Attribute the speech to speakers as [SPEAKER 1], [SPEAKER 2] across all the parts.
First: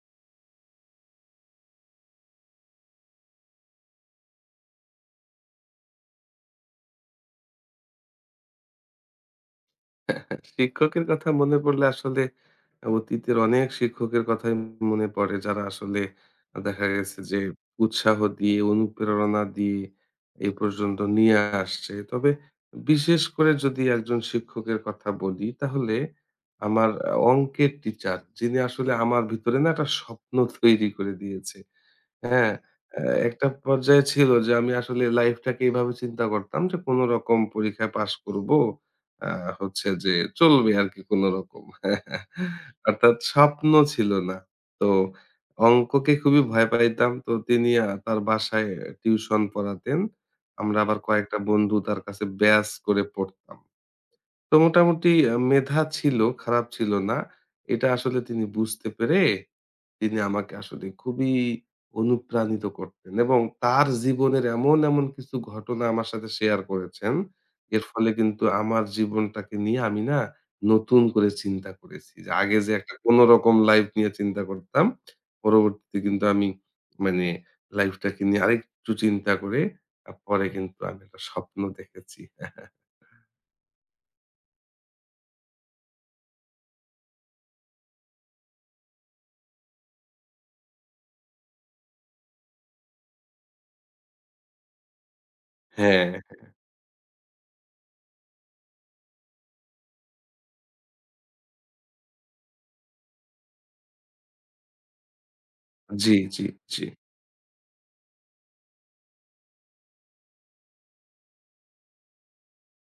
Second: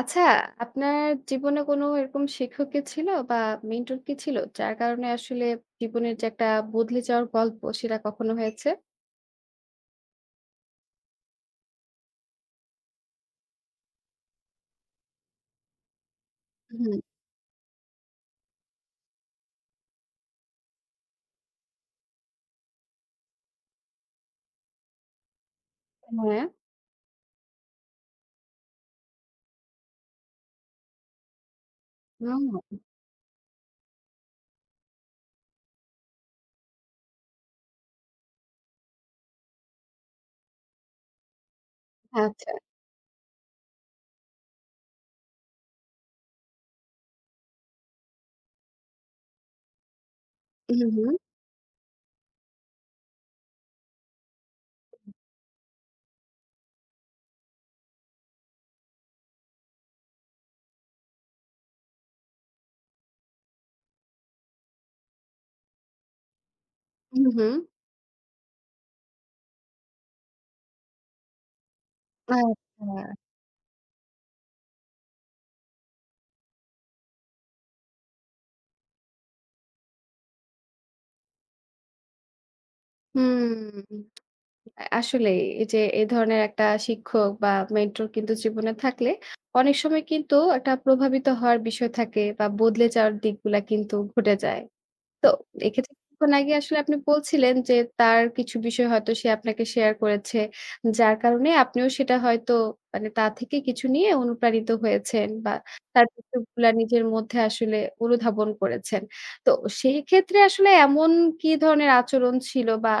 [SPEAKER 1] আচ্ছা আপনার জীবনে কোনো এরকম শিক্ষক কি ছিল বা মেন্টর কি ছিল? যার কারণে আসলে জীবনের যে একটা বদলে যাওয়ার গল্প সেটা কখনো হয়েছে?
[SPEAKER 2] শিক্ষকের কথা মনে পড়লে আসলে অতীতের অনেক শিক্ষকের কথাই মনে পড়ে, যারা আসলে দেখা
[SPEAKER 1] হুম।
[SPEAKER 2] গেছে যে উৎসাহ দিয়ে, অনুপ্রেরণা দিয়ে এ পর্যন্ত নিয়ে আসছে। তবে বিশেষ করে যদি একজন শিক্ষকের কথা বলি তাহলে
[SPEAKER 1] হ্যাঁ।
[SPEAKER 2] আমার অংকের টিচার যিনি আসলে আমার ভিতরে না এটা স্বপ্ন তৈরি করে দিয়েছে।
[SPEAKER 1] উ
[SPEAKER 2] হ্যাঁ?
[SPEAKER 1] হুম।
[SPEAKER 2] একটা পর্যায়ে ছিল যে আমি আসলে লাইফটাকে এভাবে চিন্তা করতাম যে কোনো রকম পরীক্ষায় পাস করবো, আ হচ্ছে যে চলবে আরকি কোনো রকম।
[SPEAKER 1] আচ্ছা।
[SPEAKER 2] অর্থাৎ স্বপ্ন ছিল না। তো অংককে খুবই ভয় পাইতাম তো তিনি আ তার বাসায় টিউশন পড়াতেন। আমরা
[SPEAKER 1] হু,
[SPEAKER 2] আবার
[SPEAKER 1] হু।
[SPEAKER 2] কয়েকটা বন্ধু তার কাছে ব্যাচ করে পড়তাম। তো মোটামুটি আ মেধা ছিল, খারাপ ছিল না। এটা আসলে তিনি বুঝতে পেরে, তিনি আমাকে আসলে খুবই অনুপ্রাণিত করতেন এবং তার জীবনের এমন এমন কিছু ঘটনা আমার সাথে শেয়ার করেছেন,
[SPEAKER 1] হু, হু।
[SPEAKER 2] এর ফলে কিন্তু আমার জীবনটাকে নিয়ে আমি না নতুন করে চিন্তা করেছি যে আগে যে একটা
[SPEAKER 1] আচ্ছা।
[SPEAKER 2] কোনো রকম লাইফ নিয়ে চিন্তা করতাম পরবর্তীতে কিন্তু আমি মানে লাইফটাকে নিয়ে আরেকটু চিন্তা করে পরে কিন্তু আমি একটা স্বপ্ন দেখেছি।
[SPEAKER 1] হুম আ আসলেই এই যে এ ধরনের একটা শিক্ষক বা মেন্টর কিন্তু জীবনে থাকলে অনেক সময় কিন্তু একটা প্রভাবিত হওয়ার বিষয় থাকে বা বদলে যাওয়ার দিকগুলা কিন্তু ঘটে যায়। তো এক্ষেত্রে
[SPEAKER 2] হ্যাঁ,
[SPEAKER 1] কিছুক্ষণ আগে
[SPEAKER 2] হ্যাঁ।
[SPEAKER 1] আসলে আপনি বলছিলেন যে তার কিছু বিষয় হয়তো সে আপনাকে শেয়ার করেছে। যার কারণে আপনিও সেটা হয়তো মানে তা থেকে কিছু নিয়ে অনুপ্রাণিত হয়েছেন বা তার
[SPEAKER 2] জ্বী,
[SPEAKER 1] [unintelligible]
[SPEAKER 2] জ্বী,
[SPEAKER 1] গুলা
[SPEAKER 2] জ্বী।
[SPEAKER 1] নিজের মধ্যে আসলে অনুধাবন করেছেন। তো সেক্ষেত্রে আসলে এমন কি ধরনের আচরণ ছিল বা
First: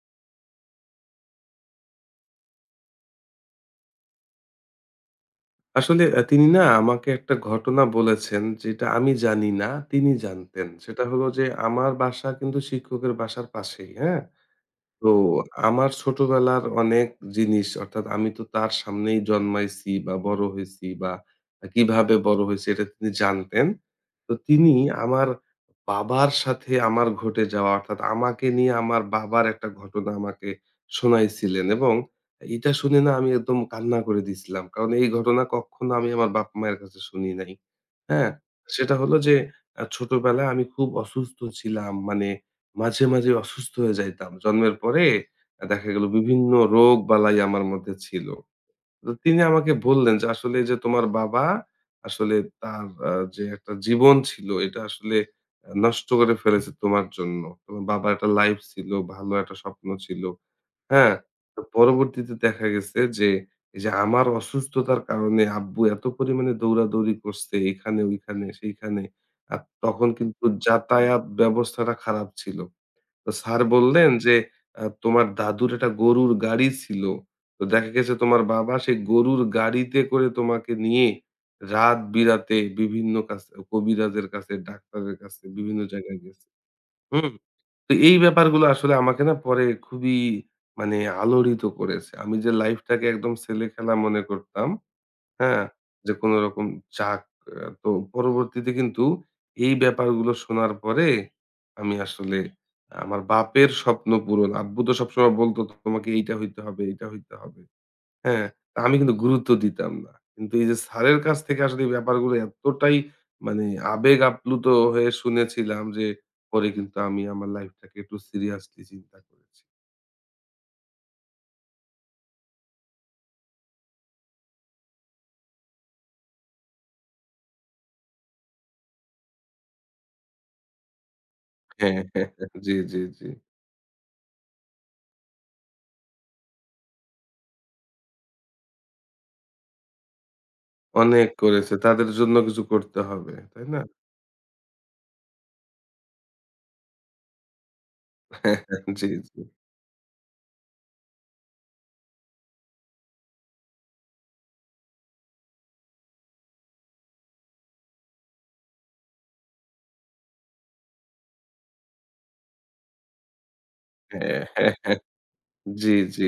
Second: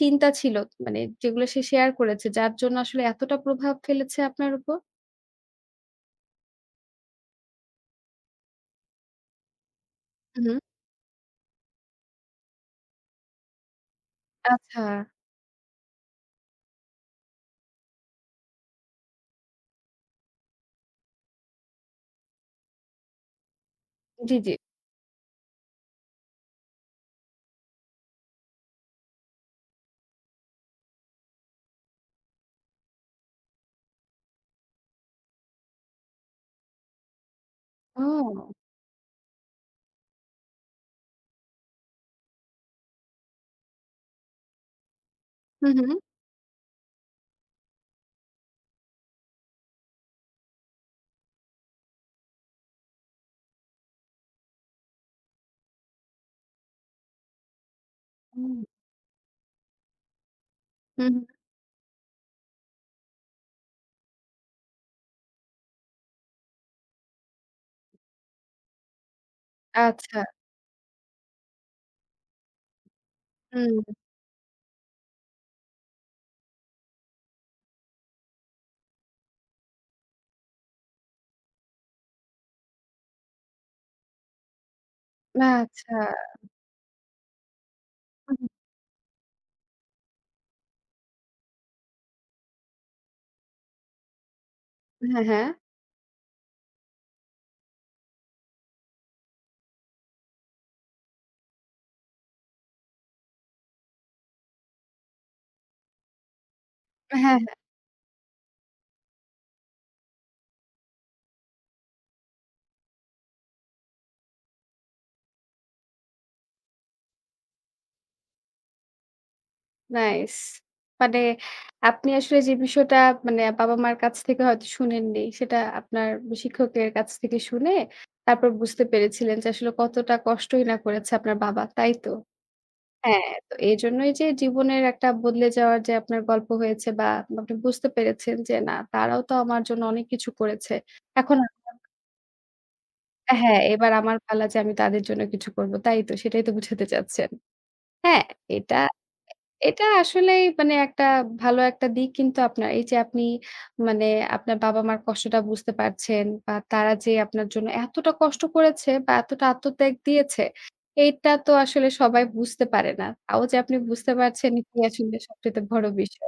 [SPEAKER 1] চিন্তা ছিল? মানে যেগুলো সে শেয়ার করেছে। যার জন্য আসলে এতটা প্রভাব ফেলেছে আপনার উপর?
[SPEAKER 2] আসলে অ্যা তিনি না আমাকে একটা ঘটনা বলেছেন যেটা আমি জানি না, তিনি
[SPEAKER 1] উ হুম।
[SPEAKER 2] জানতেন। সেটা হলো যে আমার বাসা কিন্তু শিক্ষকের বাসার পাশেই। হ্যাঁ?
[SPEAKER 1] আচ্ছা।
[SPEAKER 2] তো আমার ছোটবেলার অনেক জিনিস অর্থাৎ আমি তো তার সামনেই জন্মাইছি বা বড় হইছি বা আ কিভাবে বড় হইছি, এটা তিনি জানতেন। তো
[SPEAKER 1] জি, জি।
[SPEAKER 2] তিনি আমার বাবার সাথে আমার ঘটে যাওয়া, অর্থাৎ আমাকে নিয়ে আমার বাবার একটা ঘটনা আমাকে শুনাইছিলেন এবং এইটা শুনে না আমি একদম কান্না করে দিছিলাম। কারণ এই ঘটনা কখনো আমি আমার বাপ মায়ের কাছে শুনি নাই। হ্যাঁ?
[SPEAKER 1] হুম।
[SPEAKER 2] সেটা হলো যে আ ছোটবেলায় আমি খুব অসুস্থ ছিলাম। মানে মাঝে, মাঝেই অসুস্থ হয়ে যাইতাম। জন্মের পরে
[SPEAKER 1] হুম,
[SPEAKER 2] দেখা
[SPEAKER 1] হুম।
[SPEAKER 2] গেল বিভিন্ন রোগ-বালাই আমার মধ্যে ছিল। তো তিনি আমাকে বললেন যে, "আসলে যে তোমার বাবা আসলে তার আ যে একটা জীবন ছিল, এটা আসলে নষ্ট করে ফেলেছে তোমার জন্য। তোমার বাবার একটা লাইফ
[SPEAKER 1] হুম।
[SPEAKER 2] ছিল, ভালো একটা স্বপ্ন ছিল।"
[SPEAKER 1] হু,
[SPEAKER 2] হ্যাঁ?
[SPEAKER 1] হুম।
[SPEAKER 2] তো পরবর্তীতে দেখা গেছে যে, এই যে আমার অসুস্থতার কারণে আব্বু এত পরিমাণে দৌড়াদৌড়ি করছে এইখানে ঐখানে সেইখানে। আর তখন
[SPEAKER 1] আচ্ছা।
[SPEAKER 2] কিন্তু যাতায়াত ব্যবস্থাটা খারাপ ছিল। তো স্যার
[SPEAKER 1] হম।
[SPEAKER 2] বললেন যে, "অ্যা তোমার দাদুর একটা গরুর গাড়ি ছিল। তো দেখা গেছে তোমার বাবা সেই গরুর গাড়িতে করে তোমাকে নিয়ে রাত বিরাতে বিভিন্ন কাছে কবিরাজের কাছে, ডাক্তারের কাছে
[SPEAKER 1] না,
[SPEAKER 2] বিভিন্ন
[SPEAKER 1] আচ্ছা।
[SPEAKER 2] জায়গায় গেছে।" হু? তো এই ব্যাপারগুলা আসলে আমাকে না পরে খুবই মানে আলোড়িত করেছে। আমি যে লাইফটাকে একদম ছেলে খেলা মনে করতাম,
[SPEAKER 1] হ্যাঁ, হ্যাঁ।
[SPEAKER 2] হ্যাঁ? যে কোনো রকম চাক তো পরবর্তীতে কিন্তু এই ব্যাপারগুলো শোনার পরে আমি আসলে আমার বাপের স্বপ্ন পূরণ, আব্বু তো সবসময় বলত, "তোমাকে এইটা হইতে হবে, এইটা
[SPEAKER 1] অ্যা
[SPEAKER 2] হইতে
[SPEAKER 1] হ্যাঁ, হ্যাঁ।
[SPEAKER 2] হবে।" হ্যাঁ? আমি কিন্তু গুরুত্ব দিতাম না। কিন্তু এই যে স্যারের কাছ থেকে আসলে এ ব্যাপারগুলো এতটাই মানে আবেগ আপ্লুত হয়ে শুনেছিলাম যে পরে কিন্তু আমি আমার লাইফটাকে একটু সিরিয়াসলি চিন্তা করেছি।
[SPEAKER 1] নাইস! মানে আপনি আসলে যে বিষয়টা মানে বাবা-মার কাছ থেকে হয়তো শুনেননি। সেটা আপনার বি শিক্ষকদের কাছ থেকে শুনে তারপর বুঝতে পেরেছিলেন যে আসলে কতটা কষ্টই না করেছে আপনার বাবা। তাই
[SPEAKER 2] হ্যাঁ, হ্যাঁ,
[SPEAKER 1] তো?
[SPEAKER 2] জি, জি, জি।
[SPEAKER 1] হ্যাঁ, তো এইজন্যই যে জীবনের একটা বদলে যাওয়ার যে আপনার গল্প হয়েছে বা পা আপনি বুঝতে পেরেছেন যে "না, তারাও তো আমার জন্য অনেক কিছু করেছে।"
[SPEAKER 2] অনেক
[SPEAKER 1] এখন আমা
[SPEAKER 2] করেছে। তাদের জন্য কিছু করতে হবে,
[SPEAKER 1] অ্যা হ্যাঁ,
[SPEAKER 2] তাই না?
[SPEAKER 1] এবার আমার পালা যে আমি তাদের জন্য কিছু করবো। তাই তো সেটাই তো বুঝাতে চাচ্ছেন। হ্যাঁ,
[SPEAKER 2] হ্যাঁ,
[SPEAKER 1] এটা
[SPEAKER 2] হ্যাঁ। জি, জি।
[SPEAKER 1] এ এটা আসলেই মানে একটা ভালো একটা দিক কিন্তু আপনার। এই যে আপনি মানে আপনার বাবা-মার কষ্টটা বুঝতে পারছেন বা তারা যে আপনার জন্য এতটা কষ্ট করেছে বা এতটা আত্মত্যাগ দিয়েছে, এটা তো আসলে সবাই বুঝতে পারে না। তাও যে আপনি বুঝতে
[SPEAKER 2] হ্যাঁ,
[SPEAKER 1] পারছেন
[SPEAKER 2] হ্যাঁ,
[SPEAKER 1] এটি
[SPEAKER 2] হ্যাঁ।
[SPEAKER 1] আসলে সবচাইতে বড়
[SPEAKER 2] জি, জি।
[SPEAKER 1] বিষয়।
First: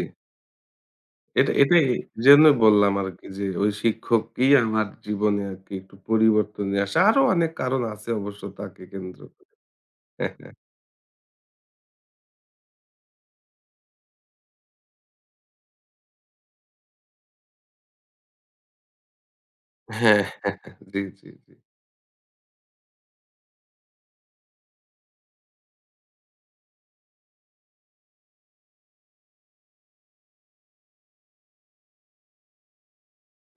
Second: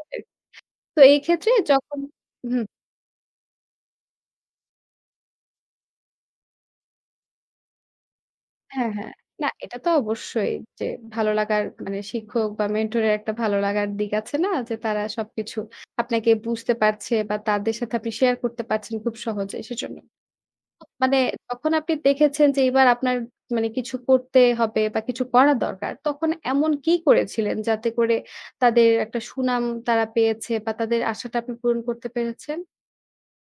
[SPEAKER 1] তো এই
[SPEAKER 2] এটা
[SPEAKER 1] ক্ষেত্রে
[SPEAKER 2] এটাই
[SPEAKER 1] যখন
[SPEAKER 2] এজন্যই
[SPEAKER 1] হু।
[SPEAKER 2] বললাম আরকি যে, ওই শিক্ষককেই আমার জীবনে আরকি একটু পরিবর্তন নিয়ে আসা। আরো অনেক কারণ আছে অবশ্য তাকে
[SPEAKER 1] হ্যাঁ, হ্যাঁ।
[SPEAKER 2] কেন্দ্র
[SPEAKER 1] না
[SPEAKER 2] করে।
[SPEAKER 1] এটা তো
[SPEAKER 2] হ্যাঁ, হ্যাঁ।
[SPEAKER 1] অবশ্যই যে ভালো লাগার মানে শিক্ষক বা মেন্টরের একটা ভালো লাগার দিক আছে না? যে তারা সবকিছু আপনাকে বুঝতে পারছে বা তাদের সাথে আপনি শেয়ার করতে পারছেন খুব সহজেই সেজন্য।
[SPEAKER 2] হ্যাঁ, হ্যাঁ, হ্যাঁ।
[SPEAKER 1] মা
[SPEAKER 2] জি,
[SPEAKER 1] মানে
[SPEAKER 2] জি, জি।
[SPEAKER 1] যখন আপনি দেখেছেন যে এবার আপনার মানে কিছু করতে হবে বা কিছু করা দরকার, তখন এমন কী করেছিলেন যাতে করে তাদের একটা সুনাম তারা পেয়েছে বা তাদের আশাটা আপনি পূরণ করতে পেরেছেন?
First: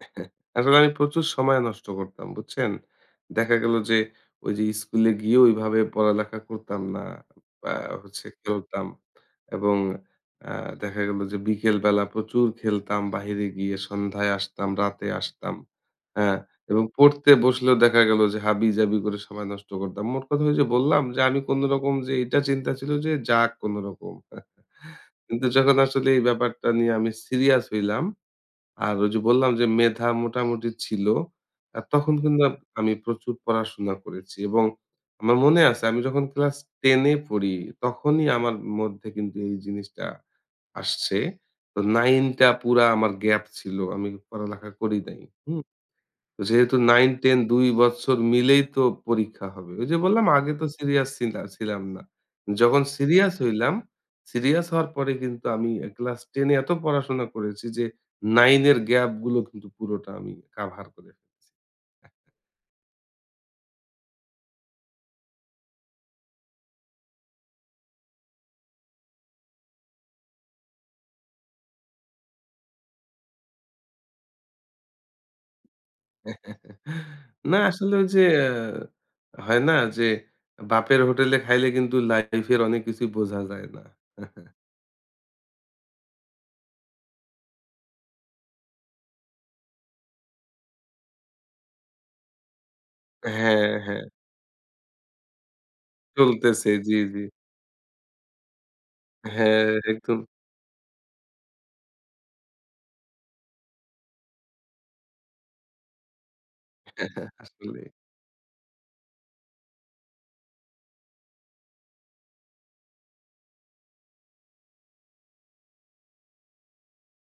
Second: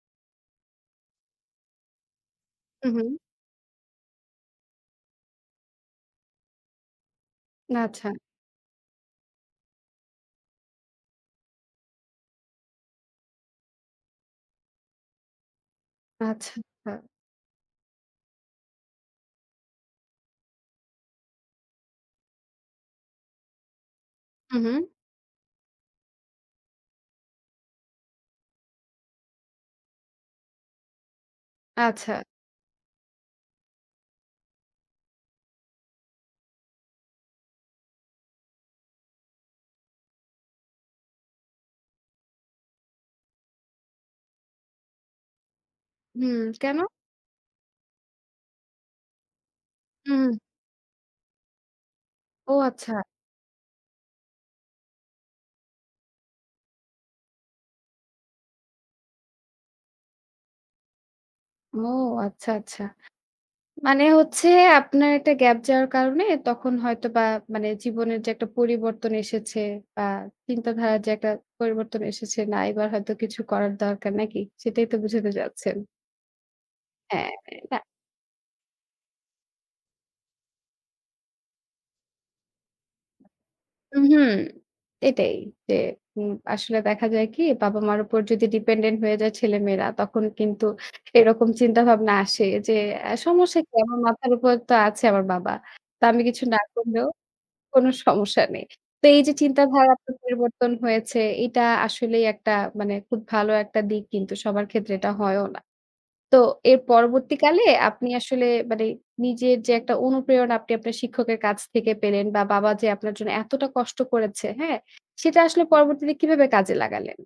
[SPEAKER 2] আসলে আমি প্রচুর সময় নষ্ট করতাম, বুঝছেন?
[SPEAKER 1] হু, হু।
[SPEAKER 2] দেখা গেল যে ঐ যে স্কুলে গিয়ে ঐভাবে পড়ালেখা করতাম না। বা
[SPEAKER 1] না, আচ্ছা।
[SPEAKER 2] হচ্ছে খেলতাম। এবং আ দেখা গেল যে বিকেল বেলা প্রচুর খেলতাম। বাহিরে গিয়ে সন্ধ্যায় আসতাম, রাতে আসতাম। আ
[SPEAKER 1] আচ্ছা,
[SPEAKER 2] এবং
[SPEAKER 1] আ
[SPEAKER 2] পড়তে বসলেও দেখা গেল যে হাবিজাবি করে সময় নষ্ট করতাম। মোট কথা ঐযে বললাম যে আমি কোনোরকম যে এটা চিন্তা ছিল যে যাক কোনোরকম।
[SPEAKER 1] হু, হু।
[SPEAKER 2] কিন্তু যখন আসলে এই ব্যাপারটা নিয়ে আমি সিরিয়াস হইলাম। আর ওই যে বললাম যে মেধা মোটামুটি ছিল। আর তখন
[SPEAKER 1] আচ্ছা।
[SPEAKER 2] কিন্তু আমি প্রচুর পড়াশোনা করেছি, এবং আমার মনে আছে আমি যখন ক্লাস 10 এ পড়ি তখনই আমার মধ্যে কিন্তু এই জিনিসটা আসছে। তো 9 টা পুরা আমার গ্যাপ ছিল। আমি পড়ালেখা করি নাই। হু?
[SPEAKER 1] হুম,
[SPEAKER 2] যেহেতু
[SPEAKER 1] কেনো?
[SPEAKER 2] 9-10 ২ বৎসর মিলেই তো পরীক্ষা হবে। ঐ যে বললাম
[SPEAKER 1] হুম।
[SPEAKER 2] আগে তো সিরিয়াস ছিলা ছিলাম না।
[SPEAKER 1] ও,
[SPEAKER 2] যখন
[SPEAKER 1] আচ্ছা।
[SPEAKER 2] সিরিয়াস হইলাম, সিরিয়াস হওয়ার পরে কিন্তু আমি ক্লাস 10 এ এত পড়াশোনা করেছি যে 9 এর গ্যাপ গুলো কিন্তু পুরোটা আমি কাভার করে ফেলছি।
[SPEAKER 1] ও আচ্ছা, আচ্ছা। মানে হচ্ছে আপনার একটা গ্যাপ যাওয়ার কারণে তখন হয়তোবা মানে জীবনের যে একটা পরিবর্তন এসেছে, বা চিন্তাধারার যে একটা পরিবর্তন এসেছে না এবার হয়তো কিছু করার দরকার নাকি? সেটাই তো বুঝাতে যাচ্ছেন। হ্যাঁ
[SPEAKER 2] না
[SPEAKER 1] না
[SPEAKER 2] আসলে, ওই যে হয় না যে বাপের হোটেলে খাইলে কিন্তু লাইফ এর অনেক কিছুই বোঝা যায় না।
[SPEAKER 1] উম হুম। এটাই যে উ আসলে দেখা যায় কি বাবা-মার উপর যদি ডিপেন্ডেন্ট হয়ে যায় ছেলেমেয়েরা। তখন কিন্তু এরকম চিন্তাভাবনা আসে যে সমস্যা
[SPEAKER 2] হ্যাঁ,
[SPEAKER 1] কি? আমার
[SPEAKER 2] হ্যাঁ।
[SPEAKER 1] মাথার উপর তো আছে আমার বাবা। তো আমি কিছু না
[SPEAKER 2] চলতেছে, জি,
[SPEAKER 1] করলেও
[SPEAKER 2] জি।
[SPEAKER 1] কোনো সমস্যা নেই। তো এই যে
[SPEAKER 2] হ্যাঁ,
[SPEAKER 1] চিন্তাধার
[SPEAKER 2] একদম।
[SPEAKER 1] পরিবর্তন হয়েছে এটা আসলেই একটা মানে খুব ভালো একটা দিক কিন্তু সবার ক্ষেত্রে এটা হয়ও না। তো এর
[SPEAKER 2] হ্যাঁ,
[SPEAKER 1] পরবর্তীকালে
[SPEAKER 2] আসলে।
[SPEAKER 1] আপনি আসলে মানে নিজের যে একটা অনুপ্রেরণা আপনি আপনার শিক্ষকের কাছ থেকে পেলেন বা বাবা যে আপনার জন্য এতটা কষ্ট করেছে, হ্যাঁ? সেটা আসলে পরবর্তীতে কিভাবে কাজে লাগালেন?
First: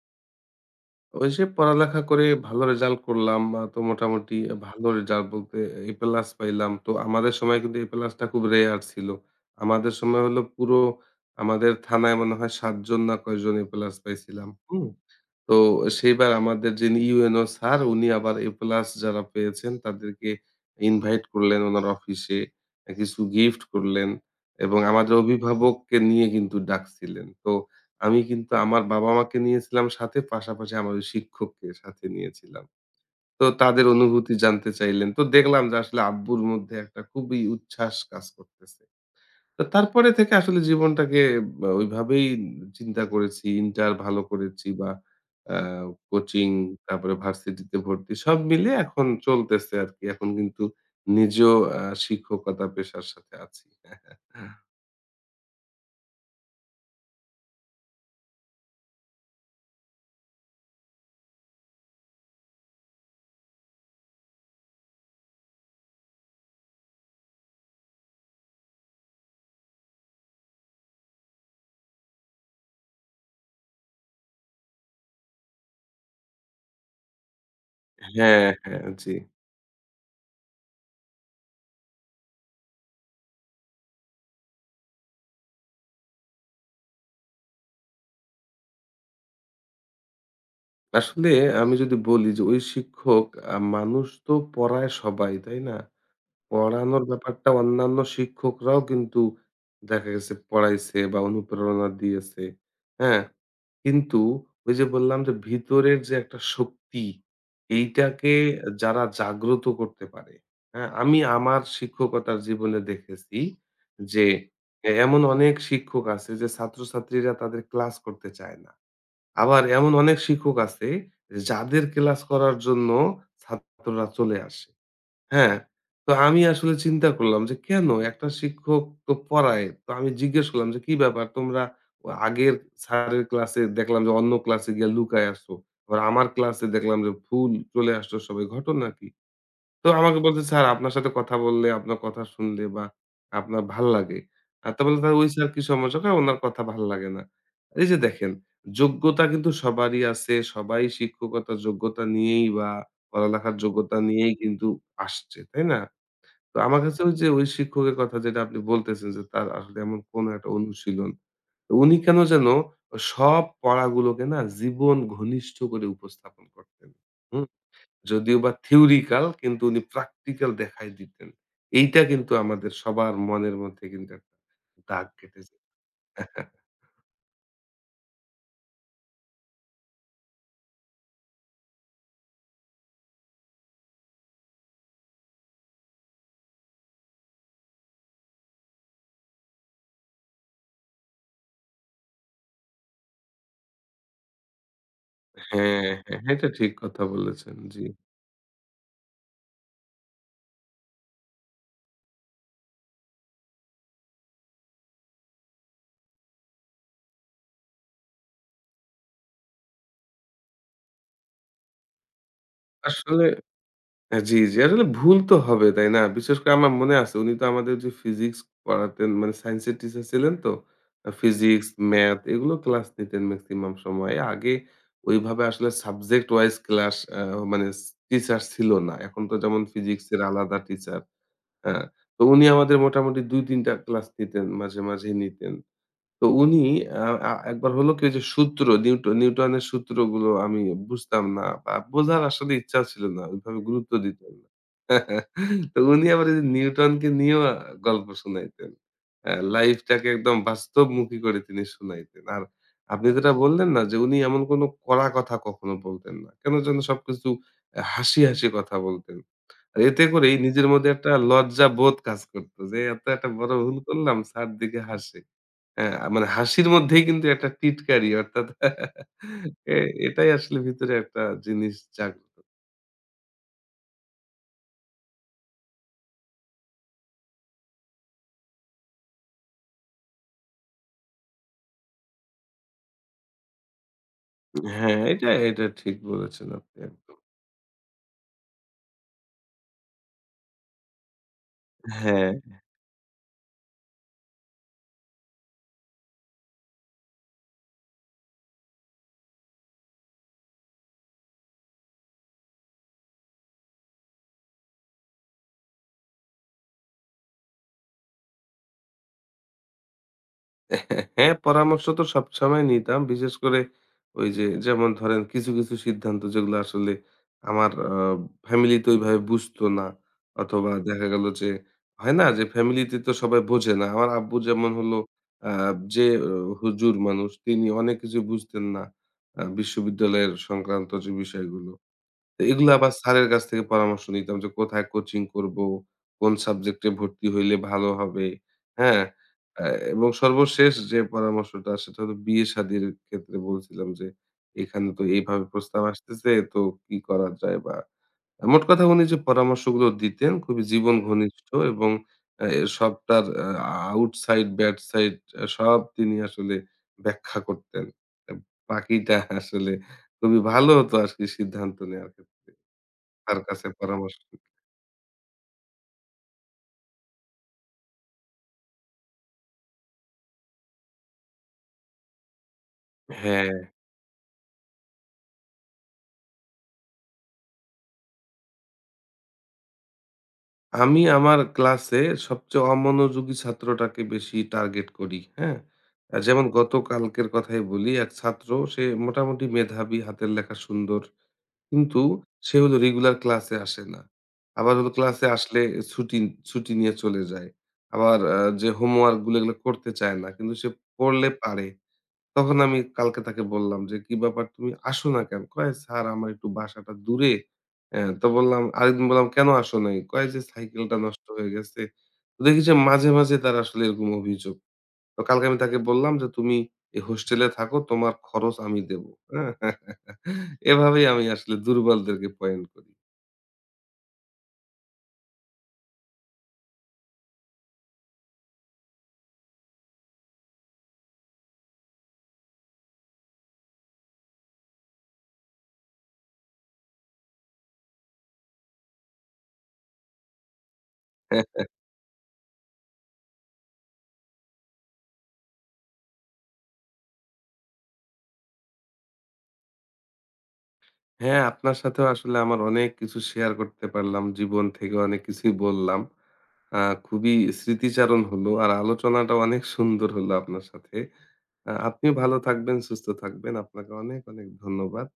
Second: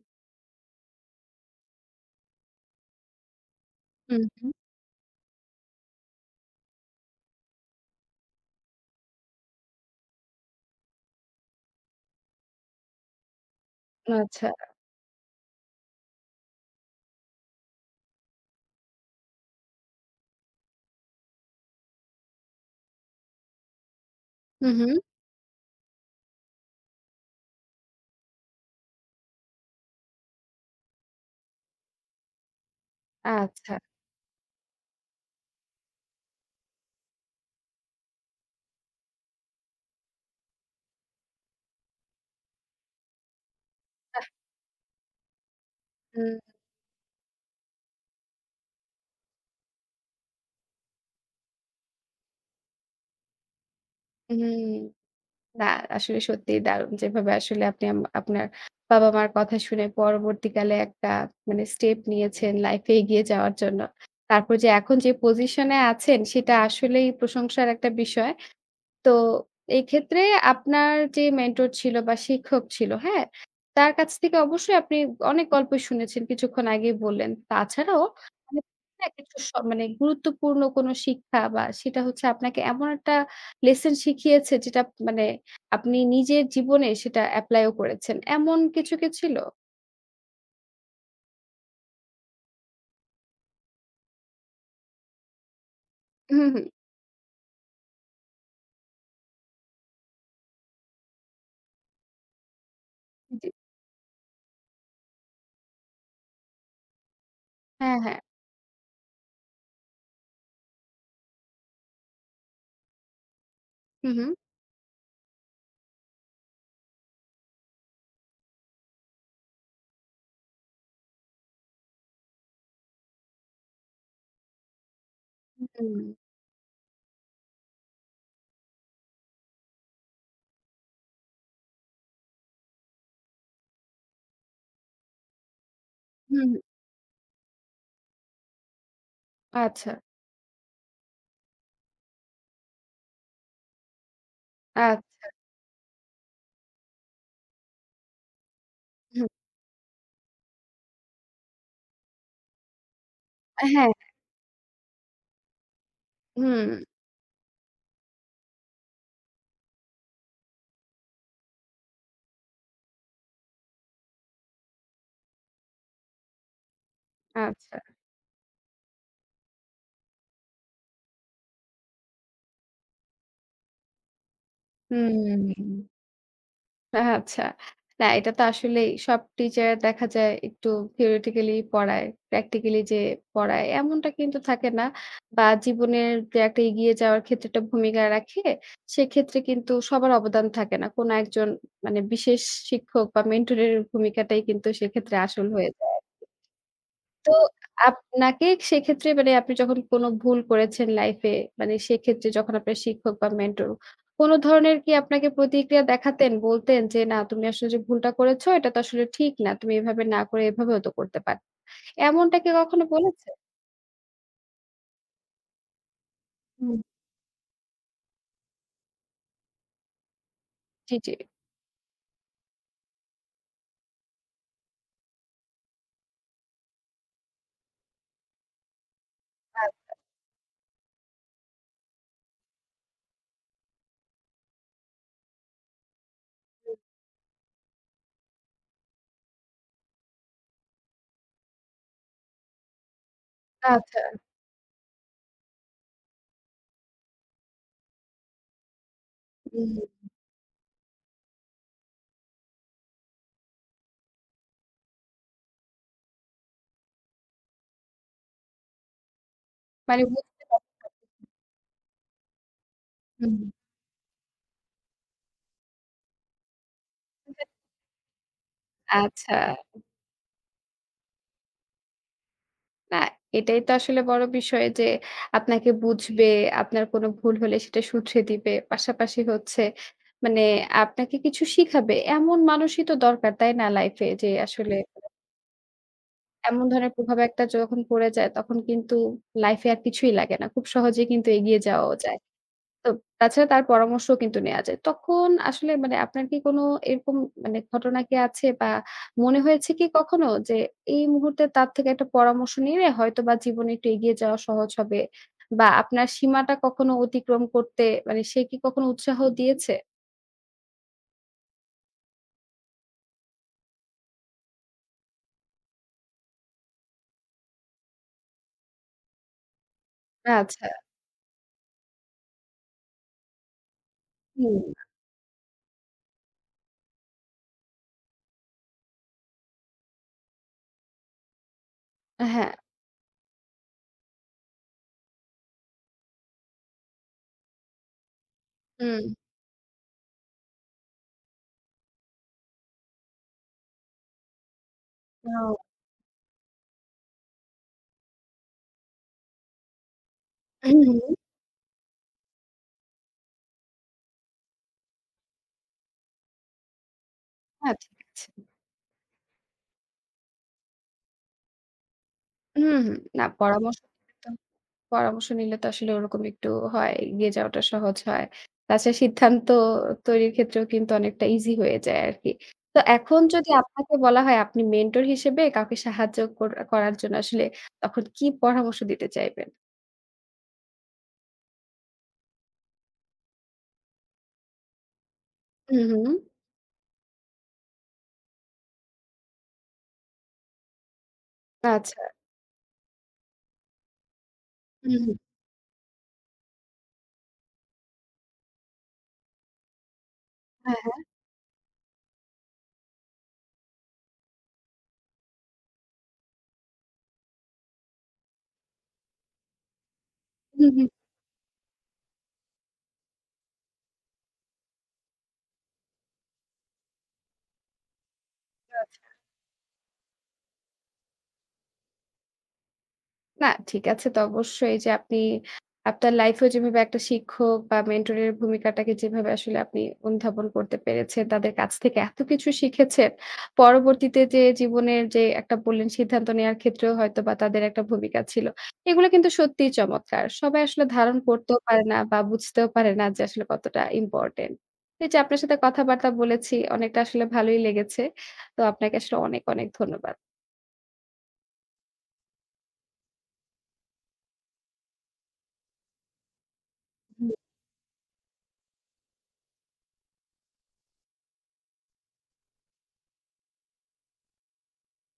[SPEAKER 2] ওইযে পড়ালেখা করে ভালো রেজাল্ট করলাম। আ তো
[SPEAKER 1] হুম,
[SPEAKER 2] মোটামুটি
[SPEAKER 1] হুম।
[SPEAKER 2] আ ভালো রেজাল্ট বলতে এ প্লাস পাইলাম। তো আমাদের সময় কিন্তু এ প্লাসটা খুব রেয়ার ছিলো। আমাদের সময় হলো পুরো আমাদের থানায় মনে হয় ৭ জন না কয়েকজন এ প্লাস
[SPEAKER 1] আচ্ছা।
[SPEAKER 2] পাইছিলাম, হুম? তো সেইবার আমাদের যিনি UNO স্যার উনি আবার এ প্লাস যারা পেয়েছেন তাদেরকে ইনভাইট করলেন ওনার অফিসে। অ্যা কিছু গিফট করলেন
[SPEAKER 1] হু,
[SPEAKER 2] এবং
[SPEAKER 1] হুম।
[SPEAKER 2] আমাদের অভিভাবককে নিয়ে কিন্তু ডাকছিলেন। তো আমি কিন্তু আমার বাবা-মাকে নিয়েছিলাম সাথে পাশাপাশি আমার ওই শিক্ষককে সাথে নিয়েছিলাম। তো
[SPEAKER 1] আচ্ছা।
[SPEAKER 2] তাদের অনুভূতি জানতে চাইলেন। তো দেখলাম যে আসলে আব্বুর মধ্যে একটা খুবই উচ্ছ্বাস কাজ করতেছে। তো তারপরে থেকে আসলে জীবনটাকে ব ওইভাবেই উ চিন্তা করেছি। ইন্টার ভালো
[SPEAKER 1] অ্যাহ
[SPEAKER 2] করেছি বা অ্যা
[SPEAKER 1] হুম।
[SPEAKER 2] কোচিং, তারপরে ভার্সিটিতে ভর্তি, সব মিলিয়ে এখন চলতেছে আরকি, এখন কিন্তু নিজেও অ্যা শিক্ষকতা পেশার সাথে আছি।
[SPEAKER 1] উহুম, না আসলে সত্যিই দারুণ। যেভাবে আসলে আপনি আম আপনার বাবা-মার কথা শুনে পরবর্তীকালে মানে একটা স্টেপ নিয়েছেন লাইফে এগিয়ে যাওয়ার জন্য, তারপর যে এখন যে পজিশনে আছেন সেটা আসলেই প্রশংসার একটা বিষয়। তো, এক্ষেত্রে আপনার যে মেন্টর ছিলো বা শিক্ষক ছিলো, হ্যাঁ? তার কাছ থেকে অবশ্যই আপনি অনেক গল্পই শুনেছেন, কিছুক্ষণ আগেই বললেন। তাছাড়াও
[SPEAKER 2] হ্যাঁ,
[SPEAKER 1] মানে
[SPEAKER 2] হ্যাঁ,
[SPEAKER 1] থাকে না?
[SPEAKER 2] জ্বি।
[SPEAKER 1] একেকটা সময় গুরুত্বপূর্ণ কোনো শিক্ষা বা সেটা হচ্ছে আপনাকে এমন একটা লেসন শিখিয়েছে যেটা আপ মানে আপনি নিজের জীবনে সেটা এপ্লাইও করেছেন, এমন কিছু কি ছিলো?
[SPEAKER 2] আসলে আমি যদি বলি যে ওই শিক্ষক আ মানুষ তো পড়ায় সবাই, তাই না?
[SPEAKER 1] হুম, হুম।
[SPEAKER 2] পড়ানোর ব্যাপারটা অন্যান্য শিক্ষকরাও কিন্তু দেখা গেছে পড়াইছে বা অনুপ্রেরণা দিয়েছে। হ্যাঁ?
[SPEAKER 1] জি।
[SPEAKER 2] কিন্তু ওই যে বললাম যে ভিতরের যে একটা শক্তি,
[SPEAKER 1] হ্যাঁ, হ্যাঁ।
[SPEAKER 2] এইটাকে এ যারা জাগ্রত করতে পারে। হ্যাঁ? আমি আমার শিক্ষকতার জীবনে দেখেছি
[SPEAKER 1] হুম,
[SPEAKER 2] যে
[SPEAKER 1] হুম।
[SPEAKER 2] এ এমন অনেক শিক্ষক আছে যে ছাত্রছাত্রীরা তাদের ক্লাস করতে চায় না। আবার এমন অনেক শিক্ষক আছে এ যাদের ক্লাস করার জন্য ছাত্ররা চলে আসে। হ্যাঁ?
[SPEAKER 1] হুম।
[SPEAKER 2] তো আমি আসলে চিন্তা করলাম যে কেন? একটা শিক্ষক তো পড়ায়। তো আমি জিজ্ঞেস করলাম যে, "কি ব্যাপার তোমরা তো আগের স্যারের ক্লাসে দেখলাম যে অন্য ক্লাসে গিয়া লুকায়া আছো। আবার আমার
[SPEAKER 1] হুম, হুম।
[SPEAKER 2] ক্লাসে দেখলাম যে ফুল চলে আসছো সবাই, ঘটনা কী?" তো
[SPEAKER 1] আচ্ছা।
[SPEAKER 2] আমাকে বলছে, "স্যার আপনার সাথে কথা বললে আপনার কথা শুনলে বা আপনার ভাল্লাগে।" আর তারপর বলছি, "তালে ওই
[SPEAKER 1] আচ্ছা।
[SPEAKER 2] স্যারের কি সমস্যা?" কয়, "উনার কথা ভাল্লাগে না।" এই যে দেখেন, যোগ্যতা
[SPEAKER 1] হুম।
[SPEAKER 2] কিন্তু সবারই আছে। সবাই শিক্ষকতার যোগ্যতা নিয়েই বা পড়ালেখার
[SPEAKER 1] আ হ্যাঁ,
[SPEAKER 2] যোগ্যতা
[SPEAKER 1] হ্যাঁ।
[SPEAKER 2] নিয়েই কিন্তু আসছে। তাই না? তো
[SPEAKER 1] হুম।
[SPEAKER 2] আমার কাছেও যে ওই শিক্ষকের কথা যেটা আপনি বলতেছেন, যে তার আসলে এমন কোনো একটা অনুশীলন। তো উনি কেন যেন ও সব পড়াগুলোকে না জীবন ঘনিষ্ঠ করে উপস্থাপন করতেন, হুম?
[SPEAKER 1] আচ্ছা।
[SPEAKER 2] যদিও বা থিওরিটিক্যাল কিন্তু উনি প্র্যাকটিক্যাল দেখায় দিতেন। এইটা কিন্তু আমাদের সবার মনের মধ্যে কিন্তু একটা দাগ কেটে যায়।
[SPEAKER 1] হুম। আ আচ্ছা। না এটা তো আসলেই সব টিচার দেখা যায় একটু থিওরেটিক্যালিই পড়ায়। প্র্যাকটিক্যালি যে পড়ায় এমনটা কিন্তু থাকে না বা জীবনের যে একটা এগিয়ে যাওয়ার ক্ষেত্রে একটা ভূমিকা রাখে, সেক্ষেত্রে কিন্তু সবার অবদান থাকে না। কোনো একজন মানে বিশেষ শিক্ষক বা মেন্টরের ভূমিকাটাই কিন্তু সেক্ষেত্রে আসল হয়ে
[SPEAKER 2] হ্যাঁ,
[SPEAKER 1] যায় আরকি।
[SPEAKER 2] হ্যাঁ, এটা ঠিক কথা
[SPEAKER 1] তো
[SPEAKER 2] বলেছেন, জ্বি।
[SPEAKER 1] আপনাকে সেক্ষেত্রে মানে আপনি যখন কোনো ভুল করেছেন লাইফে মানে সেক্ষেত্রে যখন আপনার শিক্ষক বা মেন্টর কোনো ধরনের কি আপনাকে প্রতিক্রিয়া দেখাতেন? বলতেন যে, "না, তুমি আসলে যে ভুলটা করেছ, এটা তো আসলে ঠিক না। তুমি এভাবে না করে এভাবেও তো করতে পারতে।" এমনটা কি কখনো
[SPEAKER 2] আসলে
[SPEAKER 1] বলেছে?
[SPEAKER 2] হ্যাঁ, জ্বি, জ্বি। আসলে ভুল তো হবে, তাই না? বিশেষ করে আমার
[SPEAKER 1] হুম।
[SPEAKER 2] মনে আছে উনি তো আমাদের যে ফিজিক্স পড়াতেন মানে সাইন্স এর টিচার ছিলেন তো।
[SPEAKER 1] জি,
[SPEAKER 2] আ
[SPEAKER 1] জি।
[SPEAKER 2] ফিজিক্স, ম্যাথ এগুলো ক্লাস নিতেন ম্যাক্সিমাম সময়ে। আগে ওইভাবে আসলে সাবজেক্ট ওয়াইজ ক্লাস আ মানে ছি টিচার ছিল না। এখন তো যেমন
[SPEAKER 1] আচ্ছা।
[SPEAKER 2] ফিজিক্স এর আলাদা টিচার হ্যাঁ, তো উনি আমাদের মোটামুটি ২-৩ টা ক্লাস নিতেন। মাঝে, মাঝেই নিতেন। তো উনি
[SPEAKER 1] হু।
[SPEAKER 2] আ অ্যা একবার হলো কি ওই যে সূত্র, নিউট নিউটনের সুত্রগুলো আমি বুঝতাম না বা বোঝার আসলে ইচ্ছা ছিল না। ওইভাবে গুরুত্ব
[SPEAKER 1] আচ্ছা।
[SPEAKER 2] দিতাম না। তো উনি আবার ওই যে নিউটনকে নিয়েও গল্প শুনাইতেন। অ্যা লাইফটাকে
[SPEAKER 1] উম।
[SPEAKER 2] একদম বাস্তবমুখী করে তিনি শুনাইতেন। আর আপনি যেটা বললেন না যে উনি এমন কোনো কড়া কথা কখনো বলতেন না। কেন যেন সবকিছু অ্যা হাসি, হাসি কথা বলতেন। আর
[SPEAKER 1] মানে।
[SPEAKER 2] এতে
[SPEAKER 1] [unintelligible]
[SPEAKER 2] করেই নিজের মধ্যে একটা লজ্জাবোধ কাজ করতো যে, "এত একটা
[SPEAKER 1] হুম।
[SPEAKER 2] বড় ভুল করলাম? স্যার দেখে হাসে।" হ্যাঁ, মানে হাসির মধ্যেই কিন্তু
[SPEAKER 1] [unintelligible]
[SPEAKER 2] একটা টিটকারি অর্থাৎ হ্যাঁ,
[SPEAKER 1] আচ্ছা।
[SPEAKER 2] এ এটাই আসলে ভিতরে একটা জিনিস জাগ্রত
[SPEAKER 1] না এটাই তো আসলে বড় বিষয় যে আপনাকে বুঝবে, আপনার কোন ভুল হলে সেটা শুধরে দিবে। পাশাপাশি হচ্ছে মানে আপনাকে কিছু শিখাবে। এমন মানুষই তো দরকার তাই না লাইফ এ? যে আসলে
[SPEAKER 2] হ্যাঁ, এটা, এটা ঠিক বলেছেন
[SPEAKER 1] এমন
[SPEAKER 2] আপনি
[SPEAKER 1] ধরনের
[SPEAKER 2] একদম।
[SPEAKER 1] প্রভাব একটা যখন পড়ে যায় তখন কিন্তু লাইফ এ আর কিছুই লাগে না। খুব সহজেই কিন্তু এগিয়ে যাওয়াও যায়।
[SPEAKER 2] হ্যাঁ।
[SPEAKER 1] তো তাছাড়া তার পরামর্শও কিন্তু নেয়া যায়। তখন আসলে মানে আপনার কি কোনো এরকম মানে ঘটনা কি আছে? বা মনে হয়েছে কি কখনো যে এই মুহূর্তে তার থেকে একটা পরামর্শ নিলে, হয়তোবা জীবনে একটু এগিয়ে যাওয়া সহজ হবে বা আপনার সীমাটা কখনো অতিক্রম করতে মানে সে কি কখনো উৎসাহ দিয়েছে?
[SPEAKER 2] হ্যাঁ, পরামর্শ তো সবসময় নিতাম। বিশেষ করে ওই যে যেমন ধরেন কিছু, কিছু সিদ্ধান্ত যেগুলো আসলে আমার আ ফ্যামিলি তো ওইভাবে বুঝত না।
[SPEAKER 1] আচ্ছা।
[SPEAKER 2] অথবা দেখা গেল যে হয় না যে ফ্যামিলি তে তো সবাই বোঝে না। আমার আব্বু
[SPEAKER 1] হুম।
[SPEAKER 2] যেমন হল অ্যা যে হুজুর মানুষ তিনি অনেক কিছুই বুঝতেন না। অ্যা বিশ্ববিদ্যালয়ের সংক্রান্ত যে বিষয়গুলো।
[SPEAKER 1] আ
[SPEAKER 2] তো
[SPEAKER 1] হ্যাঁ।
[SPEAKER 2] এগুলো আবার স্যারের কাছ থেকে পরামর্শ নিতাম যে কোথায় কোচিং করব, কোন সাবজেক্ট এ ভর্তি হইলে ভালো হবে। হ্যাঁ?
[SPEAKER 1] হুম।
[SPEAKER 2] অ্যা এবং সর্বশেষ যে পরামর্শটা সেটা হলো বিয়ে-শাদির ক্ষেত্রে বলছিলাম যে এখানে তো এভাবে
[SPEAKER 1] ও।
[SPEAKER 2] প্রস্তাব আসতেছে তো কি করা যায়? বা মোট কথা উনি যে পরামর্শগুলো দিতেন, খুবই
[SPEAKER 1] হু,
[SPEAKER 2] জীবন
[SPEAKER 1] হু।
[SPEAKER 2] ঘনিষ্ঠ এবং এর সবটার আ আউটসাইড ব্যাড সাইড সব তিনি আসলে ব্যাখ্যা করতেন।
[SPEAKER 1] আচ্ছা আচ্ছা।
[SPEAKER 2] বাকিটা আসলে খুবই ভালো হতো আজকে সিদ্ধান্ত নেওয়ার ক্ষেত্রে।
[SPEAKER 1] হুম, হুম, না
[SPEAKER 2] তার কাছে
[SPEAKER 1] পরামর্শ
[SPEAKER 2] পরামর্শ
[SPEAKER 1] পরামর্শ নিলে তো আসলে ওরকম একটু হয়। এগিয়ে যাওয়াটা সহজ হয়। তাছাড়া সিদ্ধান্ত তৈরির ক্ষেত্রেও কিন্তু অনেকটা ইজি হয়ে যায় আরকি। তো এখন যদি
[SPEAKER 2] হ্যাঁ।
[SPEAKER 1] আপনাকে বলা হয় আপনি মেন্টর হিসেবে কাউকে সাহায্য কর করার জন্য আসলে তখন কি পরামর্শ দিতে চাইবেন?
[SPEAKER 2] আমি আমার ক্লাসে সবচেয়ে অমনোযোগী ছাত্রটাকে বেশি টার্গেট করি। হ্যাঁ?
[SPEAKER 1] হুম,
[SPEAKER 2] আ
[SPEAKER 1] হুম।
[SPEAKER 2] যেমন গত কালকের কথাই বলি এক ছাত্র সে মোটামুটি মেধাবী হাতের লেখা সুন্দর। কিন্তু
[SPEAKER 1] আচ্ছা।
[SPEAKER 2] সে হলো রেগুলার ক্লাসে আসে না। আবার হলো
[SPEAKER 1] হুম, হুম।
[SPEAKER 2] ক্লাসে আসলে ছুটি, ছুটি নিয়ে চলে যায়। আবার আ যে হোমওয়ার্ক গুলো এগুলা করতে চায় না। কিন্তু সে
[SPEAKER 1] হ্যাঁ, হ্যাঁ।
[SPEAKER 2] পড়লে পারে। তখন আমি কালকে তাকে বললাম যে, "কি ব্যাপার তুমি আসো না কেনো?" কয়, "স্যার আমার একটু বাসাটা দূরে।" আ তো বললাম আরেকদিন বললাম, "কেনো আসো নাই"? কয়, "এযে
[SPEAKER 1] হুম, হুম।
[SPEAKER 2] সাইকেলটা নষ্ট হয়ে গেছে।" তো দেখি যে মাঝে, মাঝে তার আসলে এরকম অভিযোগ। তো কালকে আমি তাকে বললাম যে, "তুমি এই হোস্টেলে থাকো, তোমার খরচ আমি
[SPEAKER 1] আচ্ছা।
[SPEAKER 2] দেব।" হ্যাঁ? এভাবেই আমি আসলে দুর্বলদেরকে পয়েন্ট করি।
[SPEAKER 1] না ঠিক আছে তো অবশ্যই যে আপনি আপনার লাইফ এ যেভাবে একটা শিক্ষক বা মেন্টর এর ভূমিকাটাকে যেভাবে আসলে আপনি অনুধাবন করতে পেরেছেন, তাদের কাছ থেকে এত কিছু শিখেছে। পরবর্তীতে যে জীবনের যে একটা বললেন সিদ্ধান্ত নেয়ার ক্ষেত্রেও হয়তোবা তাদের একটা ভূমিকা ছিল। এগুলা কিন্তু সত্যিই চমৎকার। সবাই আসলে ধারণ
[SPEAKER 2] হ্যাঁ,
[SPEAKER 1] করতেও
[SPEAKER 2] হ্যাঁ।
[SPEAKER 1] পারে না বা বুঝতেও পারে না যে আসলে কতটা ইম্পর্টেন্ট। এই যে আপনার সাথে কথাবার্তা বলেছি। অনেকটা আসলে ভালই লেগেছে। তো আপনাকে আসলে অনেক, অনেক ধন্যবাদ।
[SPEAKER 2] হ্যাঁ আপনার সাথেও আসলে আমার অনেক কিছু শেয়ার করতে পারলাম। জীবন থেকে অনেক কিছুই বললাম। আ
[SPEAKER 1] হু।
[SPEAKER 2] খুবই স্মৃতিচারণ হলো আর আলোচনাটাও অনেক সুন্দর হলো আপনার সাথে। আ আপনি ভালো থাকবেন, সুস্থ থাকবেন। আপনাকে অনেক, অনেক ধন্যবাদ।